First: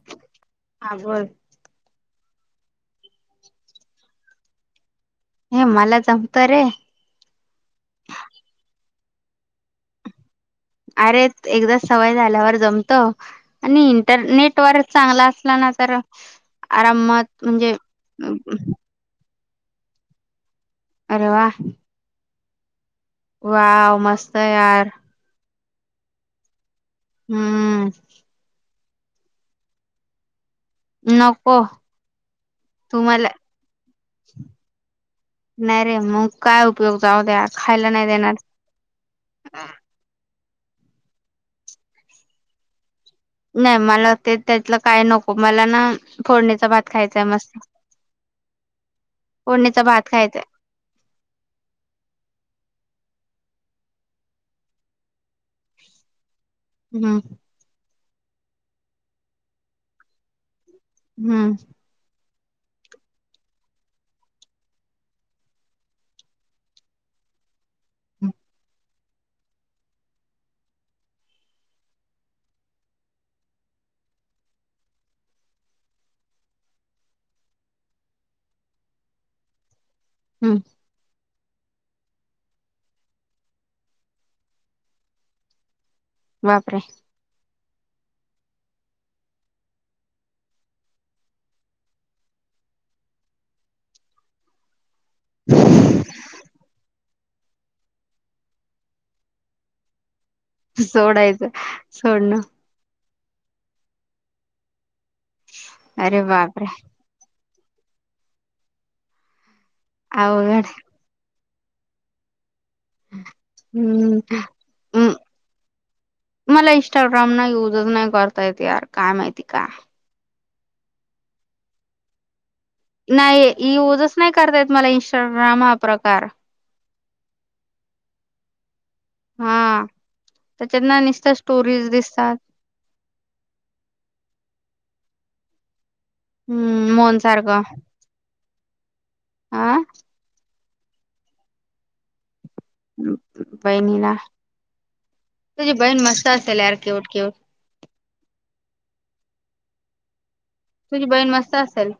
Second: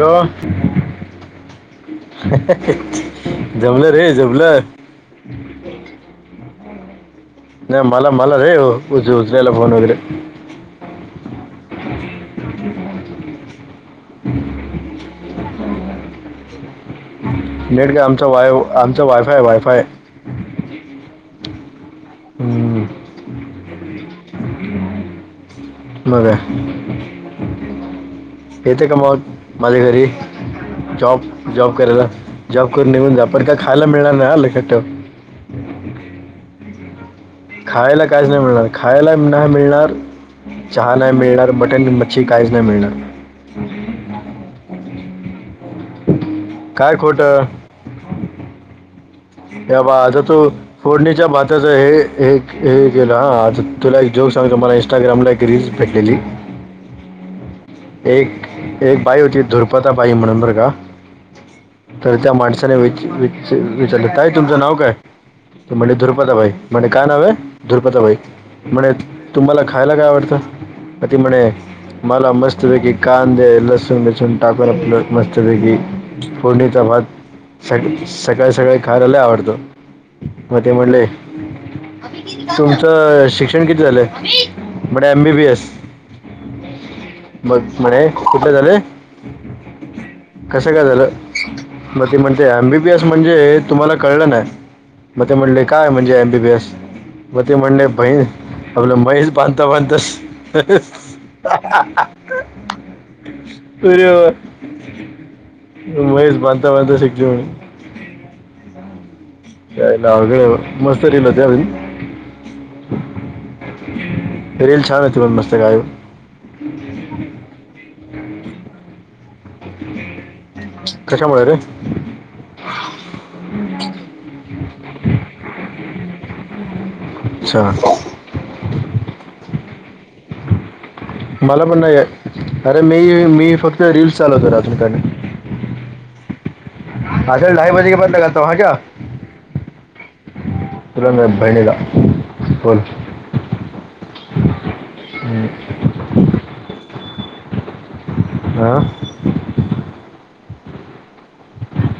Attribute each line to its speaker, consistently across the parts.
Speaker 1: Hello
Speaker 2: हा बोल
Speaker 1: जमलं रे जमलं
Speaker 2: हे मला जमत रे
Speaker 1: नाही मला मला रे उच उचलायला फोन वगैरे
Speaker 2: अरे एकदा सवय झाल्यावर जमतो आणि इंटरनेट वर चांगला असला ना तर आरामात म्हणजे
Speaker 1: नेट का आमचा वाय आमचा वायफाय वायफाय
Speaker 2: आरे वा
Speaker 1: हम्म
Speaker 2: वाव मस्त आहे यार
Speaker 1: आपल काय
Speaker 2: हम्म
Speaker 1: येते का मग माझ्या घरी जॉब
Speaker 2: नको
Speaker 1: जॉब करायला जॉब करून
Speaker 2: तू
Speaker 1: निऊन जा
Speaker 2: मला
Speaker 1: पण का खायला मिळणार नाही आलं कट
Speaker 2: नाय रे मग काय उपयोग जाऊ द्या
Speaker 1: खायला काहीच
Speaker 2: देणार
Speaker 1: नाही मिळणार खायला नाही मिळणार चहा नाही मिळणार मटन मच्छी काहीच नाही मिळणार
Speaker 2: नाही मला ते त्यातलं काय नको मला ना फोडणीचा भात
Speaker 1: काय
Speaker 2: खायचाय
Speaker 1: खोटं
Speaker 2: मस्त
Speaker 1: या
Speaker 2: फोडणीचा
Speaker 1: बा
Speaker 2: भात
Speaker 1: आता तो
Speaker 2: खायचाय
Speaker 1: फोडणीच्या भाताच हे हे हे गेला हा आता तुला एक जोक सांग मला इंस्टाग्रामला एक रीलस भेटलेली
Speaker 2: हम्म
Speaker 1: एक एक बाई होती दुर्पथा बाई म्हणून बर का
Speaker 2: हम्म
Speaker 1: तर त्या माणसाने विच वाच विचारलं ताई तुमचं नाव काय म्हणजे धु्रपदाबाई म्हणे काय नाव आहे धु्रपदाबाई म्हणे तुम्हाला खायला काय आवडतं तर ती म्हणे मला मस्त मस्त पैकी कांदे लसुण बिसूण टाकूण आपल मस्त पैकी फोडणीचा भात स सकाळी सकाळी खारायला लयी आवडतो
Speaker 2: हम्म
Speaker 1: मग ते म्हणले तुमचं शिक्षण किती झालंय म्हटे एमबीबी एस
Speaker 2: बापरे
Speaker 1: बघ म्हणे कुठ झाले कसं काय झालं मग ते म्हणते एमबीबीएस म्हणजे तुम्हाला कळलं नाय मग ते म्हटले काय म्हणजे एमबीबीएस म ते म्हणले बहीण आपलं म्हैस बांधता बांधता [unintelligible]
Speaker 2: पन [unintelligible] अरे
Speaker 1: म्हैस
Speaker 2: बापरे
Speaker 1: बांधत बांधत
Speaker 2: अवघड
Speaker 1: सुटली [unintelligible] [unintelligible]
Speaker 2: हम्म
Speaker 1: रिल छान होती पण मस्त काय
Speaker 2: मला इंस्टाग्राम ना यूज च नाही करता येत यार काय माहिती का?
Speaker 1: कशामुळे रे
Speaker 2: नाही युजच नाही करता येत मला इंस्टाग्राम हा प्रकार
Speaker 1: छान
Speaker 2: हा. [unintelligible]
Speaker 1: मला पण नाही
Speaker 2: दिसतात
Speaker 1: अरे मी फक्त रिल्स चालवतो अजून काय नाही
Speaker 2: हम्म मोहन
Speaker 1: [unintelligible]
Speaker 2: आ
Speaker 1: तुरंग बहिणीला बोल
Speaker 2: बहिणीला तुझी बहीण मस्त [unintelligible] क्यूट क्यूट
Speaker 1: हं
Speaker 2: तुझी बहीण मस्त असेल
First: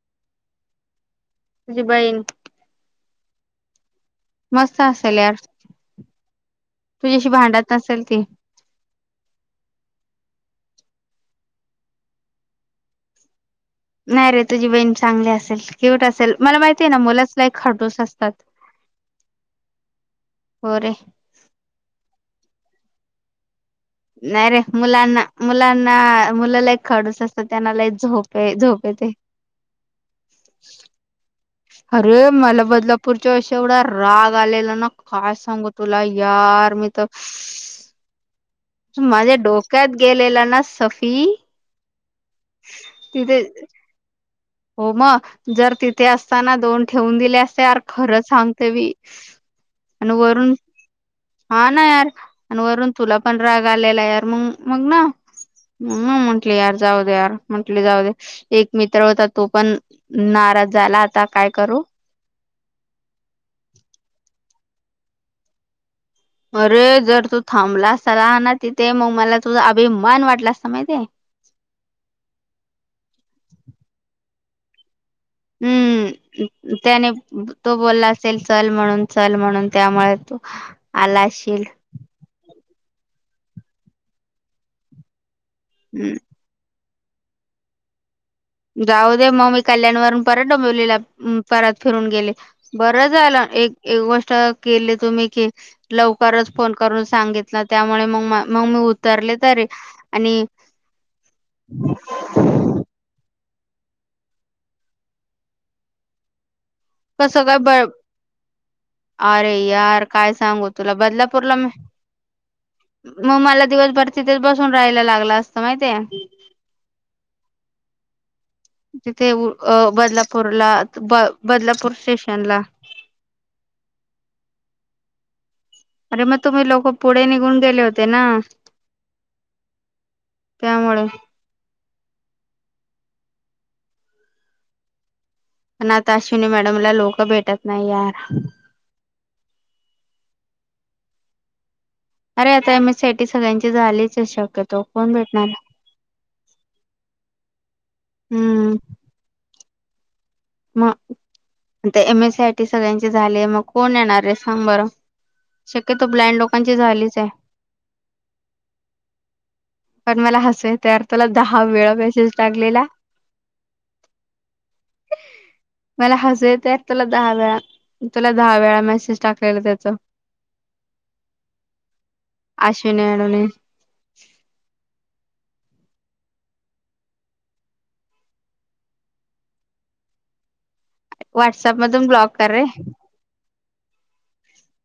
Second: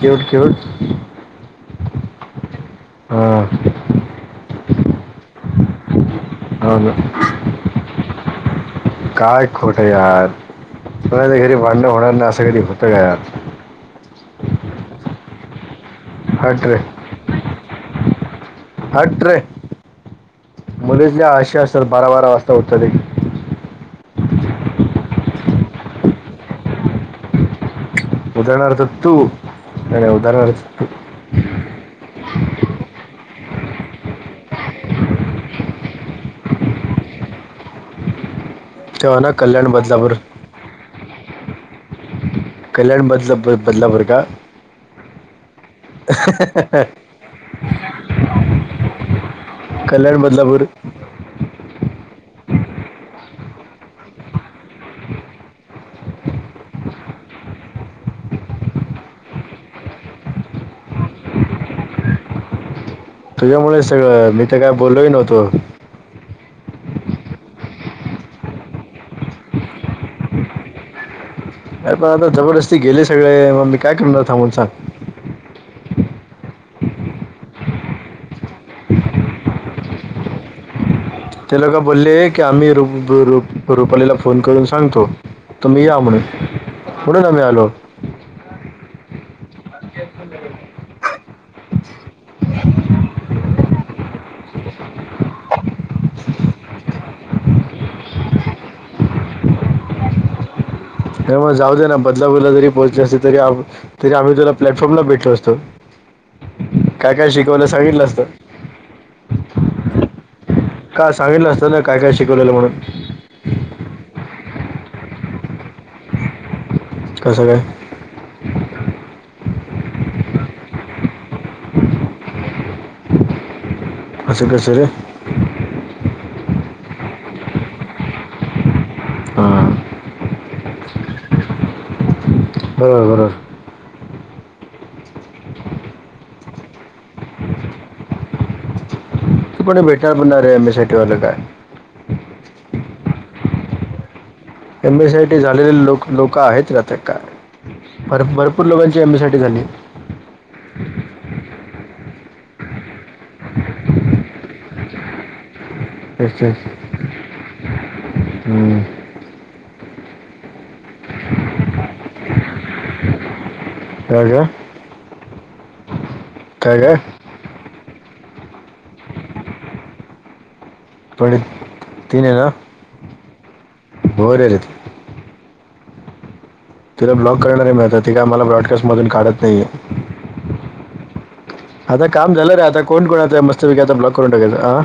Speaker 1: क्यूट क्यूट
Speaker 2: तुझी बहीण
Speaker 1: हा
Speaker 2: मस्त असेल यार
Speaker 1: हो ना
Speaker 2: तुझ्याशी भांडत नसेल ती
Speaker 1: काय खोट यार तु घरी भांडण होणार नाही असं कधी होतं का यार
Speaker 2: नाही रे तुझी बहीण चांगली असेल क्यूट असेल मला
Speaker 1: हट रे
Speaker 2: माहिती आहे ना मूलच लय खडूस असतात
Speaker 1: हट रे
Speaker 2: हो रे
Speaker 1: मुलीतल्या आशा असतात बारा बारा वाजता उठतात एक
Speaker 2: नाही रे मुलांना-मुलांना मुलं लय खडूस असतात त्यांना लय झोपे
Speaker 1: उदाहणार्थ
Speaker 2: झोप येते.
Speaker 1: तू नाही उदाहरणार्थ तू
Speaker 2: अरे मला बदलापूर एवढा राग आलेला ना काय सांगू तुला यार मी तर
Speaker 1: तेव्हा ना
Speaker 2: माझ्या
Speaker 1: कल्याण
Speaker 2: डोक्यात
Speaker 1: बदलापूर
Speaker 2: गेलेला ना सफी
Speaker 1: कल्याण
Speaker 2: तिथे
Speaker 1: बदलापूर - बदलापूर का
Speaker 2: हो मग जर तिथे असताना दोन ठेवून दिले असते यार खरंच सांगते मी आणि
Speaker 1: कल्याण
Speaker 2: वरून
Speaker 1: बदलापूर
Speaker 2: हा ना यार आणि वरून तुला पण राग आलेला यार मग मग ना हं म्हटले यार जाऊ दे यार म्हटले जाऊ दे एक मित्र होतात तो पण नाराज झाला आता काय करू
Speaker 1: तुझ्यामुळे सगळं मी तर काय बोललोही नव्हतो
Speaker 2: अरे जर तू थांबला असताना तिथे मग मला तुझा अभिमान वाटला असता माहितीये
Speaker 1: अर पण आता जबरदस्ती गेले सगळे मग मी काय करणार थांबून सांग
Speaker 2: हम्म त्याने तो बोलला असेल चल म्हणून चल म्हणून त्यामुळे तू आला
Speaker 1: ते
Speaker 2: असशील
Speaker 1: लोकं बोलले की आम्ही रुपालीला फोन करून सांगतो तुम्ही या
Speaker 2: हम्म
Speaker 1: म्हणे म्हणून आम्ही आलो
Speaker 2: जाऊ दे मग मी कल्याणवरून परत डोंबिवली ला परत फिरून गेले बरं झालं एक-एक गोष्ट केले तुम्ही की लवकरच फोन करून सांगितलं त्यामुळे मग मी-मग मी उतरले तरी आणि
Speaker 1: ए मग जाऊ दे ना बदलापूरला जरी पोहोचली असली तरी तरी आम्ही तुला प्लॅटफॉर्मला भेटलो असतो काय काय
Speaker 2: कसं
Speaker 1: शिकवलं
Speaker 2: ब
Speaker 1: सांगितलं असत
Speaker 2: अरे यार काय सांगू तुला
Speaker 1: का सांगितलं
Speaker 2: बदलापूरला म
Speaker 1: असतं ना काय काय शिकवलेलं म्हणून
Speaker 2: मग मला दिवसभर तिथेच बसून राहायला लागलं असतं माहितीये
Speaker 1: कसं काय
Speaker 2: तिथे अं.. बदलापूरला ब-बदलापूर स्टेशन ला [unintelligible]
Speaker 1: असं कसं ग
Speaker 2: खूप पुढे निघून गेले होते ना.
Speaker 1: हा
Speaker 2: त्यामुळे
Speaker 1: बरोबर बरोबर
Speaker 2: पण आता अश्विनी मॅडमला लोक भेटत नाही यार.
Speaker 1: तू कोणी भेटय येणारेयर एम ए साटी वालं काय
Speaker 2: अरे आता एम एस सीआय टी सगळ्यांचे झालेच शब
Speaker 1: M C I T झालेले लोक लोक आहेत रथ काय र भरपूर
Speaker 2: हम्म
Speaker 1: लोकांची एम एसी आय टी झाली
Speaker 2: मग आता एम एसी आय टी सगळ्यांची झालीय मग कोण येणार रे सांग बरं शक्यतो ब्लाइंड
Speaker 1: तेच तेच
Speaker 2: लोकांची झालीच आहे
Speaker 1: हम्म.
Speaker 2: पण मला हसु येतंय तुला दहा वेळा मेसेज टाकलेला.
Speaker 1: कर जा
Speaker 2: मला हसु येतय आहेत तुला दहा वेळा तुला दहा वेळा मेसेज टाकलेला त्याच.
Speaker 1: पढे तीन आहे ना.
Speaker 2: अश्विनी मॅडमने
Speaker 1: हॊ रे तिला ब्लॉक करणार मी आता ति काय आम्हाला ब्लॉकलिस्ट मधून काढत नाहीये
Speaker 2: व्हॉट्सअप
Speaker 1: आता
Speaker 2: मधून
Speaker 1: काम
Speaker 2: ब्लॉक कर
Speaker 1: झालं रे आता कोण कोणचाय मस्त पैकी आता ब्लॉक करून टा कायचं.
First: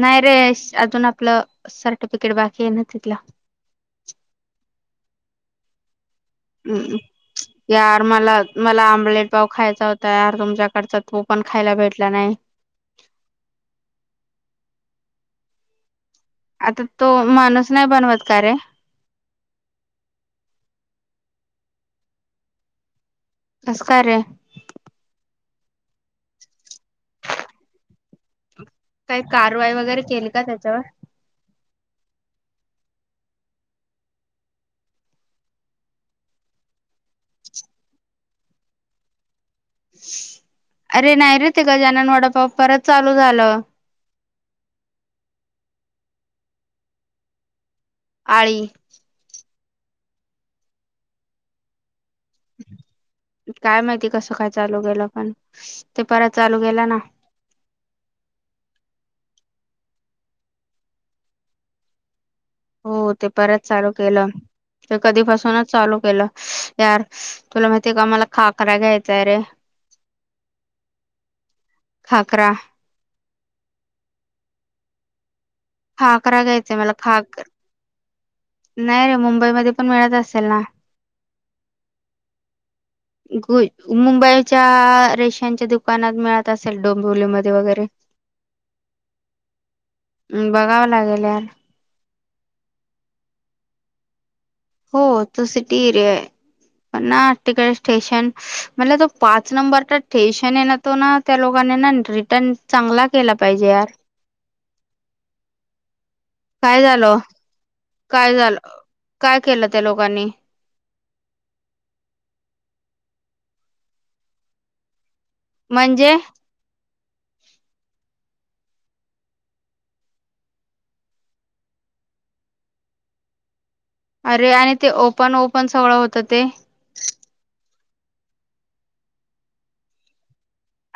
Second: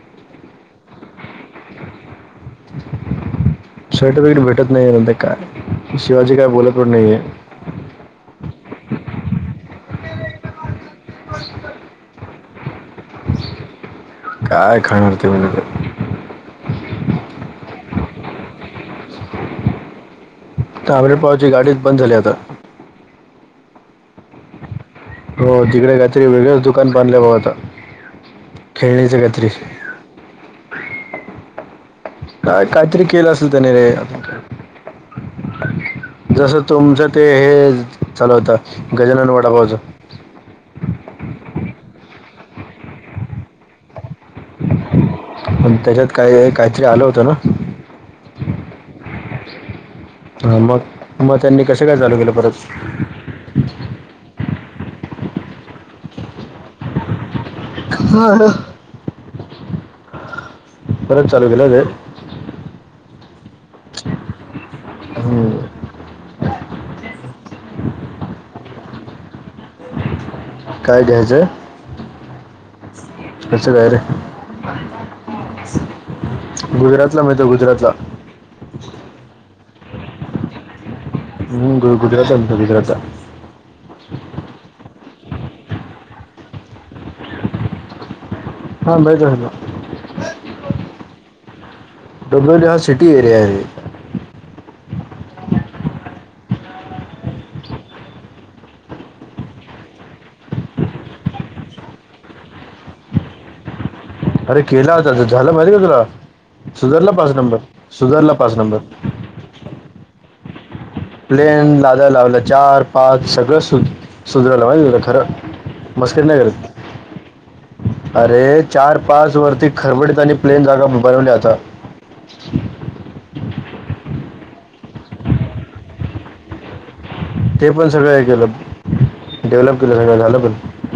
Speaker 2: नाही रे अजून आपलं सर्टि
Speaker 1: स्वेटर विकट भेटत नाही आहे नंत काय शिवाजी काय बोलत पण
Speaker 2: हम्
Speaker 1: नाहीये
Speaker 2: यार मला मला ऑम्लेट पाव खायचा होता यार तुमच्या करतात तो पण खायला भेटला नाही
Speaker 1: काय खाणार ते म तर
Speaker 2: आता तो माणूस नाही बनवत का रे.
Speaker 1: तागडे पावची गाडीच बंद झाली आता.
Speaker 2: असं का रे
Speaker 1: हो तिकडे काहीतरी वेगळच दुकान बांधले बाबा आता खेळणीचं
Speaker 2: काही
Speaker 1: काहीतरी
Speaker 2: कारवाई वगैरे केली का त्याच्यावर.
Speaker 1: काय काहीतरी केलं असेल त्याने रे. जस तुमचं ते हे चाल होतं गजानन वडापा
Speaker 2: अरे नाही रे ते ग जनन वडापाव परत चालू झालं
Speaker 1: पण त्याच्यात काही काहीतरी आलं होतं ना
Speaker 2: आळी
Speaker 1: हा मग मग त्यांनी कस काय चालू केलं परत
Speaker 2: काय माहिती कसं काय चालू गेला पण ते परत चालू गेला ना
Speaker 1: हा परत चालू केलंच.
Speaker 2: हो ते परत चालू केलं. ते कधी
Speaker 1: हम्म.
Speaker 2: फसूनच चालू केलं यार तुला माहितीय का मला खाकरा घ्याय चाय रे
Speaker 1: काय घ्यायचंय
Speaker 2: खाकरा
Speaker 1: असचं काय रे
Speaker 2: खाकरा घ्यायचाय मला
Speaker 1: गुजरातला मिळत
Speaker 2: खाक
Speaker 1: गुजरातला
Speaker 2: नाही रे मुंबईमध्ये पण मिळत असेल ना.
Speaker 1: हम्म, गु- गुजरातला मिळतो गुजरातला
Speaker 2: ग मुंबईच्या रे... ह्याच्या दुकानात मिळत असेल डोंबिवलीमध्ये वगैरे
Speaker 1: हा माहित आहे ना
Speaker 2: हम्म बघावं लागेल यार...
Speaker 1: डुबयलास सिटी एरिया आहे.
Speaker 2: हो तो सिटी एरिया आहे. पण ना तिकडे स्टेशन म्हणलं तो पाच नंबरचा स्टेशन आहे ना तो ना त्या लोकांनी रिटर्न चांगला केला पाहिजे यार.
Speaker 1: अरे केला होता झालं माहिते का तुला...
Speaker 2: काय
Speaker 1: सुधरला
Speaker 2: झालं
Speaker 1: पाच नंबर सुधरला
Speaker 2: काय
Speaker 1: पाच
Speaker 2: झालं
Speaker 1: नंबर...
Speaker 2: काय केलं त्या लोकांनी
Speaker 1: प्लेन लाल्या लावलं चार पाच सगळं सु सुधरला माहिते तुंला खरं
Speaker 2: म्हणजे
Speaker 1: मस्करनगर..
Speaker 2: [unintelligible]
Speaker 1: अरे चार पाच वरती खरबडीत आणि प्लेन जागा बनवल्या आता..
Speaker 2: अरे आणि ते ओपन ओपन सगळं होत ते..
Speaker 1: ते पण सगळं हे केलं डेव्हलप केलं सगळं झालं पण..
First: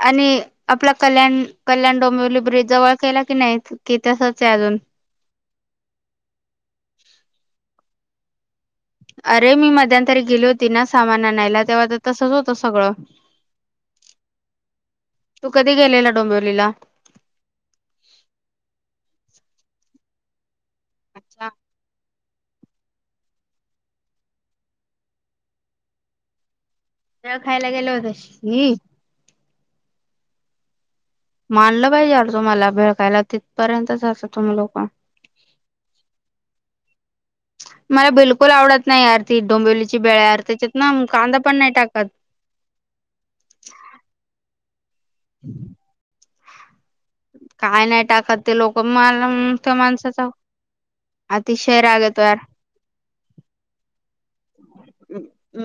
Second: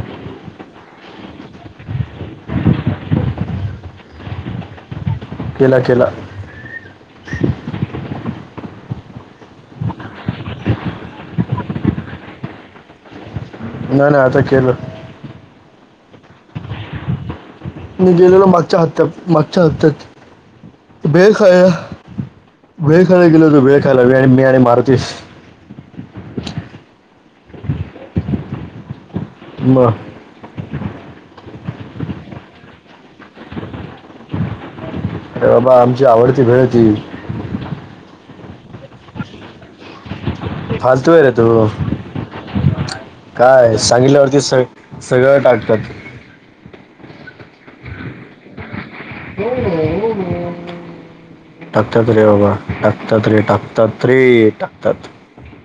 Speaker 2: आणि आपला कल्याण कल्याण डोंबिवली ब्रिज जवळ केल की नाही कि तसच आहे अजून ह..
Speaker 1: केला केला.
Speaker 2: अरे मी मध्यांतरी गेली होती ना सामान आणायला तेव्हा तर तसच होतं सगळं..
Speaker 1: नाही ना आता केलं..
Speaker 2: डोंबवलीला..
Speaker 1: मी गेलेलो मागच्या हप्त्यात मागच्या हप्त्यात बे
Speaker 2: अच्छा
Speaker 1: काय.. भेळ खायला गेलतो भेळ खायला आणि मी आणि मारुतीस..
Speaker 2: भेळ खायला गेलं होती.
Speaker 1: म...
Speaker 2: मानलं पाहिजे यार तुम्हाला भेळ खायला तिथपर्यंत जाता तुम्ही लोक...
Speaker 1: अ बाबा आमची आवडती भेळ ती..
Speaker 2: मला बिलकुल आवडत नाही यारती डोंबवलीची भेळ यार... त्याच्यात ना
Speaker 1: फालतू आहे रे
Speaker 2: कांदा
Speaker 1: तो..
Speaker 2: पण नाही टाकत
Speaker 1: काय सांगितल्यावरती स सगळं टाकतात..
Speaker 2: काय नाही टाकत ते लोक मला म त्या माणसाचा... अतिशय राग
Speaker 1: टाकतात
Speaker 2: येतो
Speaker 1: रे
Speaker 2: यार
Speaker 1: बाबा टाकतात रे टाकतात रे टाकतात...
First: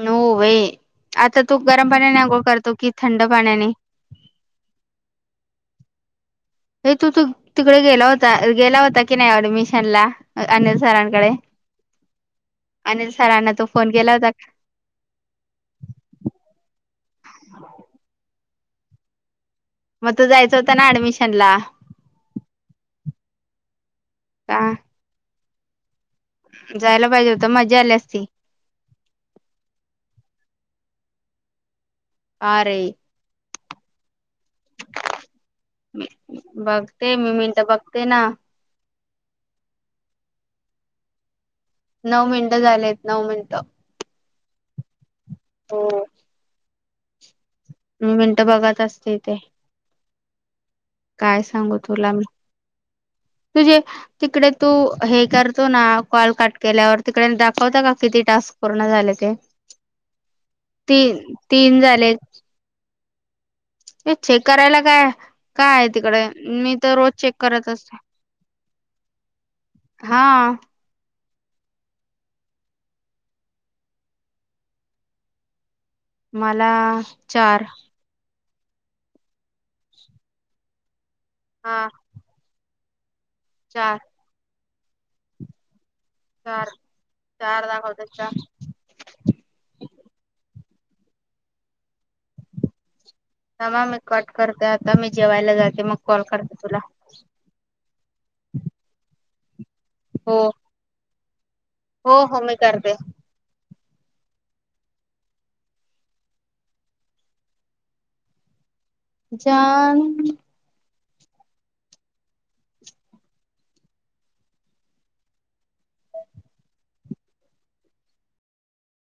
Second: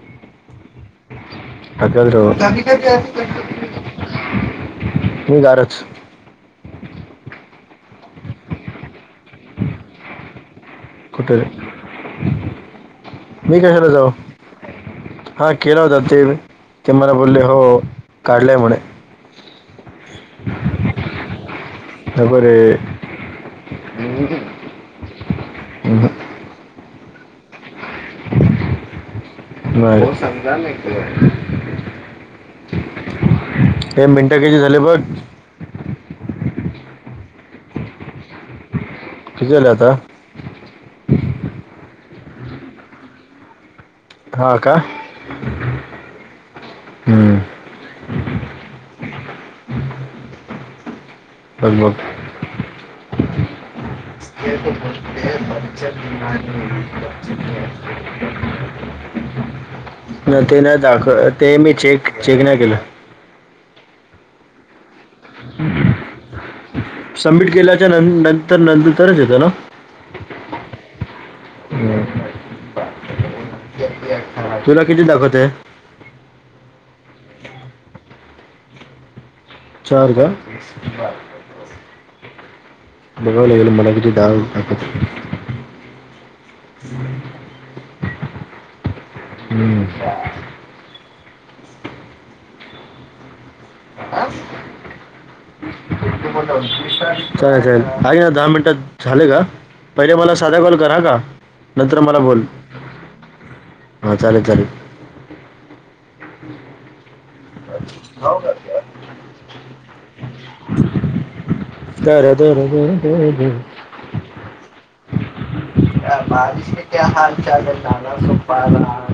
Speaker 2: नो वे आता तू गरम
Speaker 1: टाकतात
Speaker 2: पाण्याने
Speaker 1: रे
Speaker 2: अंघोळ
Speaker 1: बाबा
Speaker 2: करतो कि थंड पाण्याने....
Speaker 1: मी गारच..
Speaker 2: ये तू तू तिकडे गेला होता गेला होता की नाही ऍडमिशन ला अ.. अनिल सरांकडे
Speaker 1: कुठे रे
Speaker 2: अनिल सरांना
Speaker 1: मी
Speaker 2: तो
Speaker 1: कशाला
Speaker 2: फोन
Speaker 1: जाऊ
Speaker 2: केला होता का?
Speaker 1: हा केला होता ते ते मला बोलले हो काढलंय म्हणे..
Speaker 2: मग तू जायच होता ना ऍडमिशन ला...
Speaker 1: त्या बर...
Speaker 2: का जायला पाहिजे होत मज्जा आली असते..
Speaker 1: म सजाेत
Speaker 2: आरे..
Speaker 1: हे मिनटं किती झाले बघ..
Speaker 2: बघते मी मिनट बघते ना...
Speaker 1: किती झालं आता...
Speaker 2: नऊ मिनटं झालेत नऊ मिनिटं...
Speaker 1: हा का...
Speaker 2: हो...
Speaker 1: हम्म...
Speaker 2: मिनटं बघत असते इथे काय
Speaker 1: बघ
Speaker 2: सांगू
Speaker 1: बघ
Speaker 2: तुला मी तुझे तिकडे तू हे करतो ना कॉल कट केल्यावर तिकडे दाखवता का किती टास्क पूर्ण झालं ते
Speaker 1: न ते ना
Speaker 2: तीन
Speaker 1: दाखव ते मी
Speaker 2: तीन
Speaker 1: चेक चेक नाही केलं
Speaker 2: ते चेक करायला काय काय आहे तिकडे मी तर रोज चेक
Speaker 1: सबमिट
Speaker 2: करत
Speaker 1: केल्याच्या
Speaker 2: असते
Speaker 1: नं नंतर नंतरच येतं ना
Speaker 2: हा
Speaker 1: तुला किती दाखवत आहे
Speaker 2: मला चार.
Speaker 1: चार काय?
Speaker 2: हां.
Speaker 1: बघाव लागेल मला की डाळ [unintelligible]
Speaker 2: चार चार दाखवतय चार.
Speaker 1: हम्.
Speaker 2: थांबा मी कट करते आता मी जेवायला जाते मग कॉल
Speaker 1: [unintelligible]
Speaker 2: करते तुला
Speaker 1: मिनटात झाले का? पहिले मला
Speaker 2: हो
Speaker 1: साधा कॉल करा हां का. नंतर
Speaker 2: हो हो मी करते.
Speaker 1: हा चालेल चालेल.
Speaker 2: जान
Speaker 1: दर दर दर द द. [inaudible]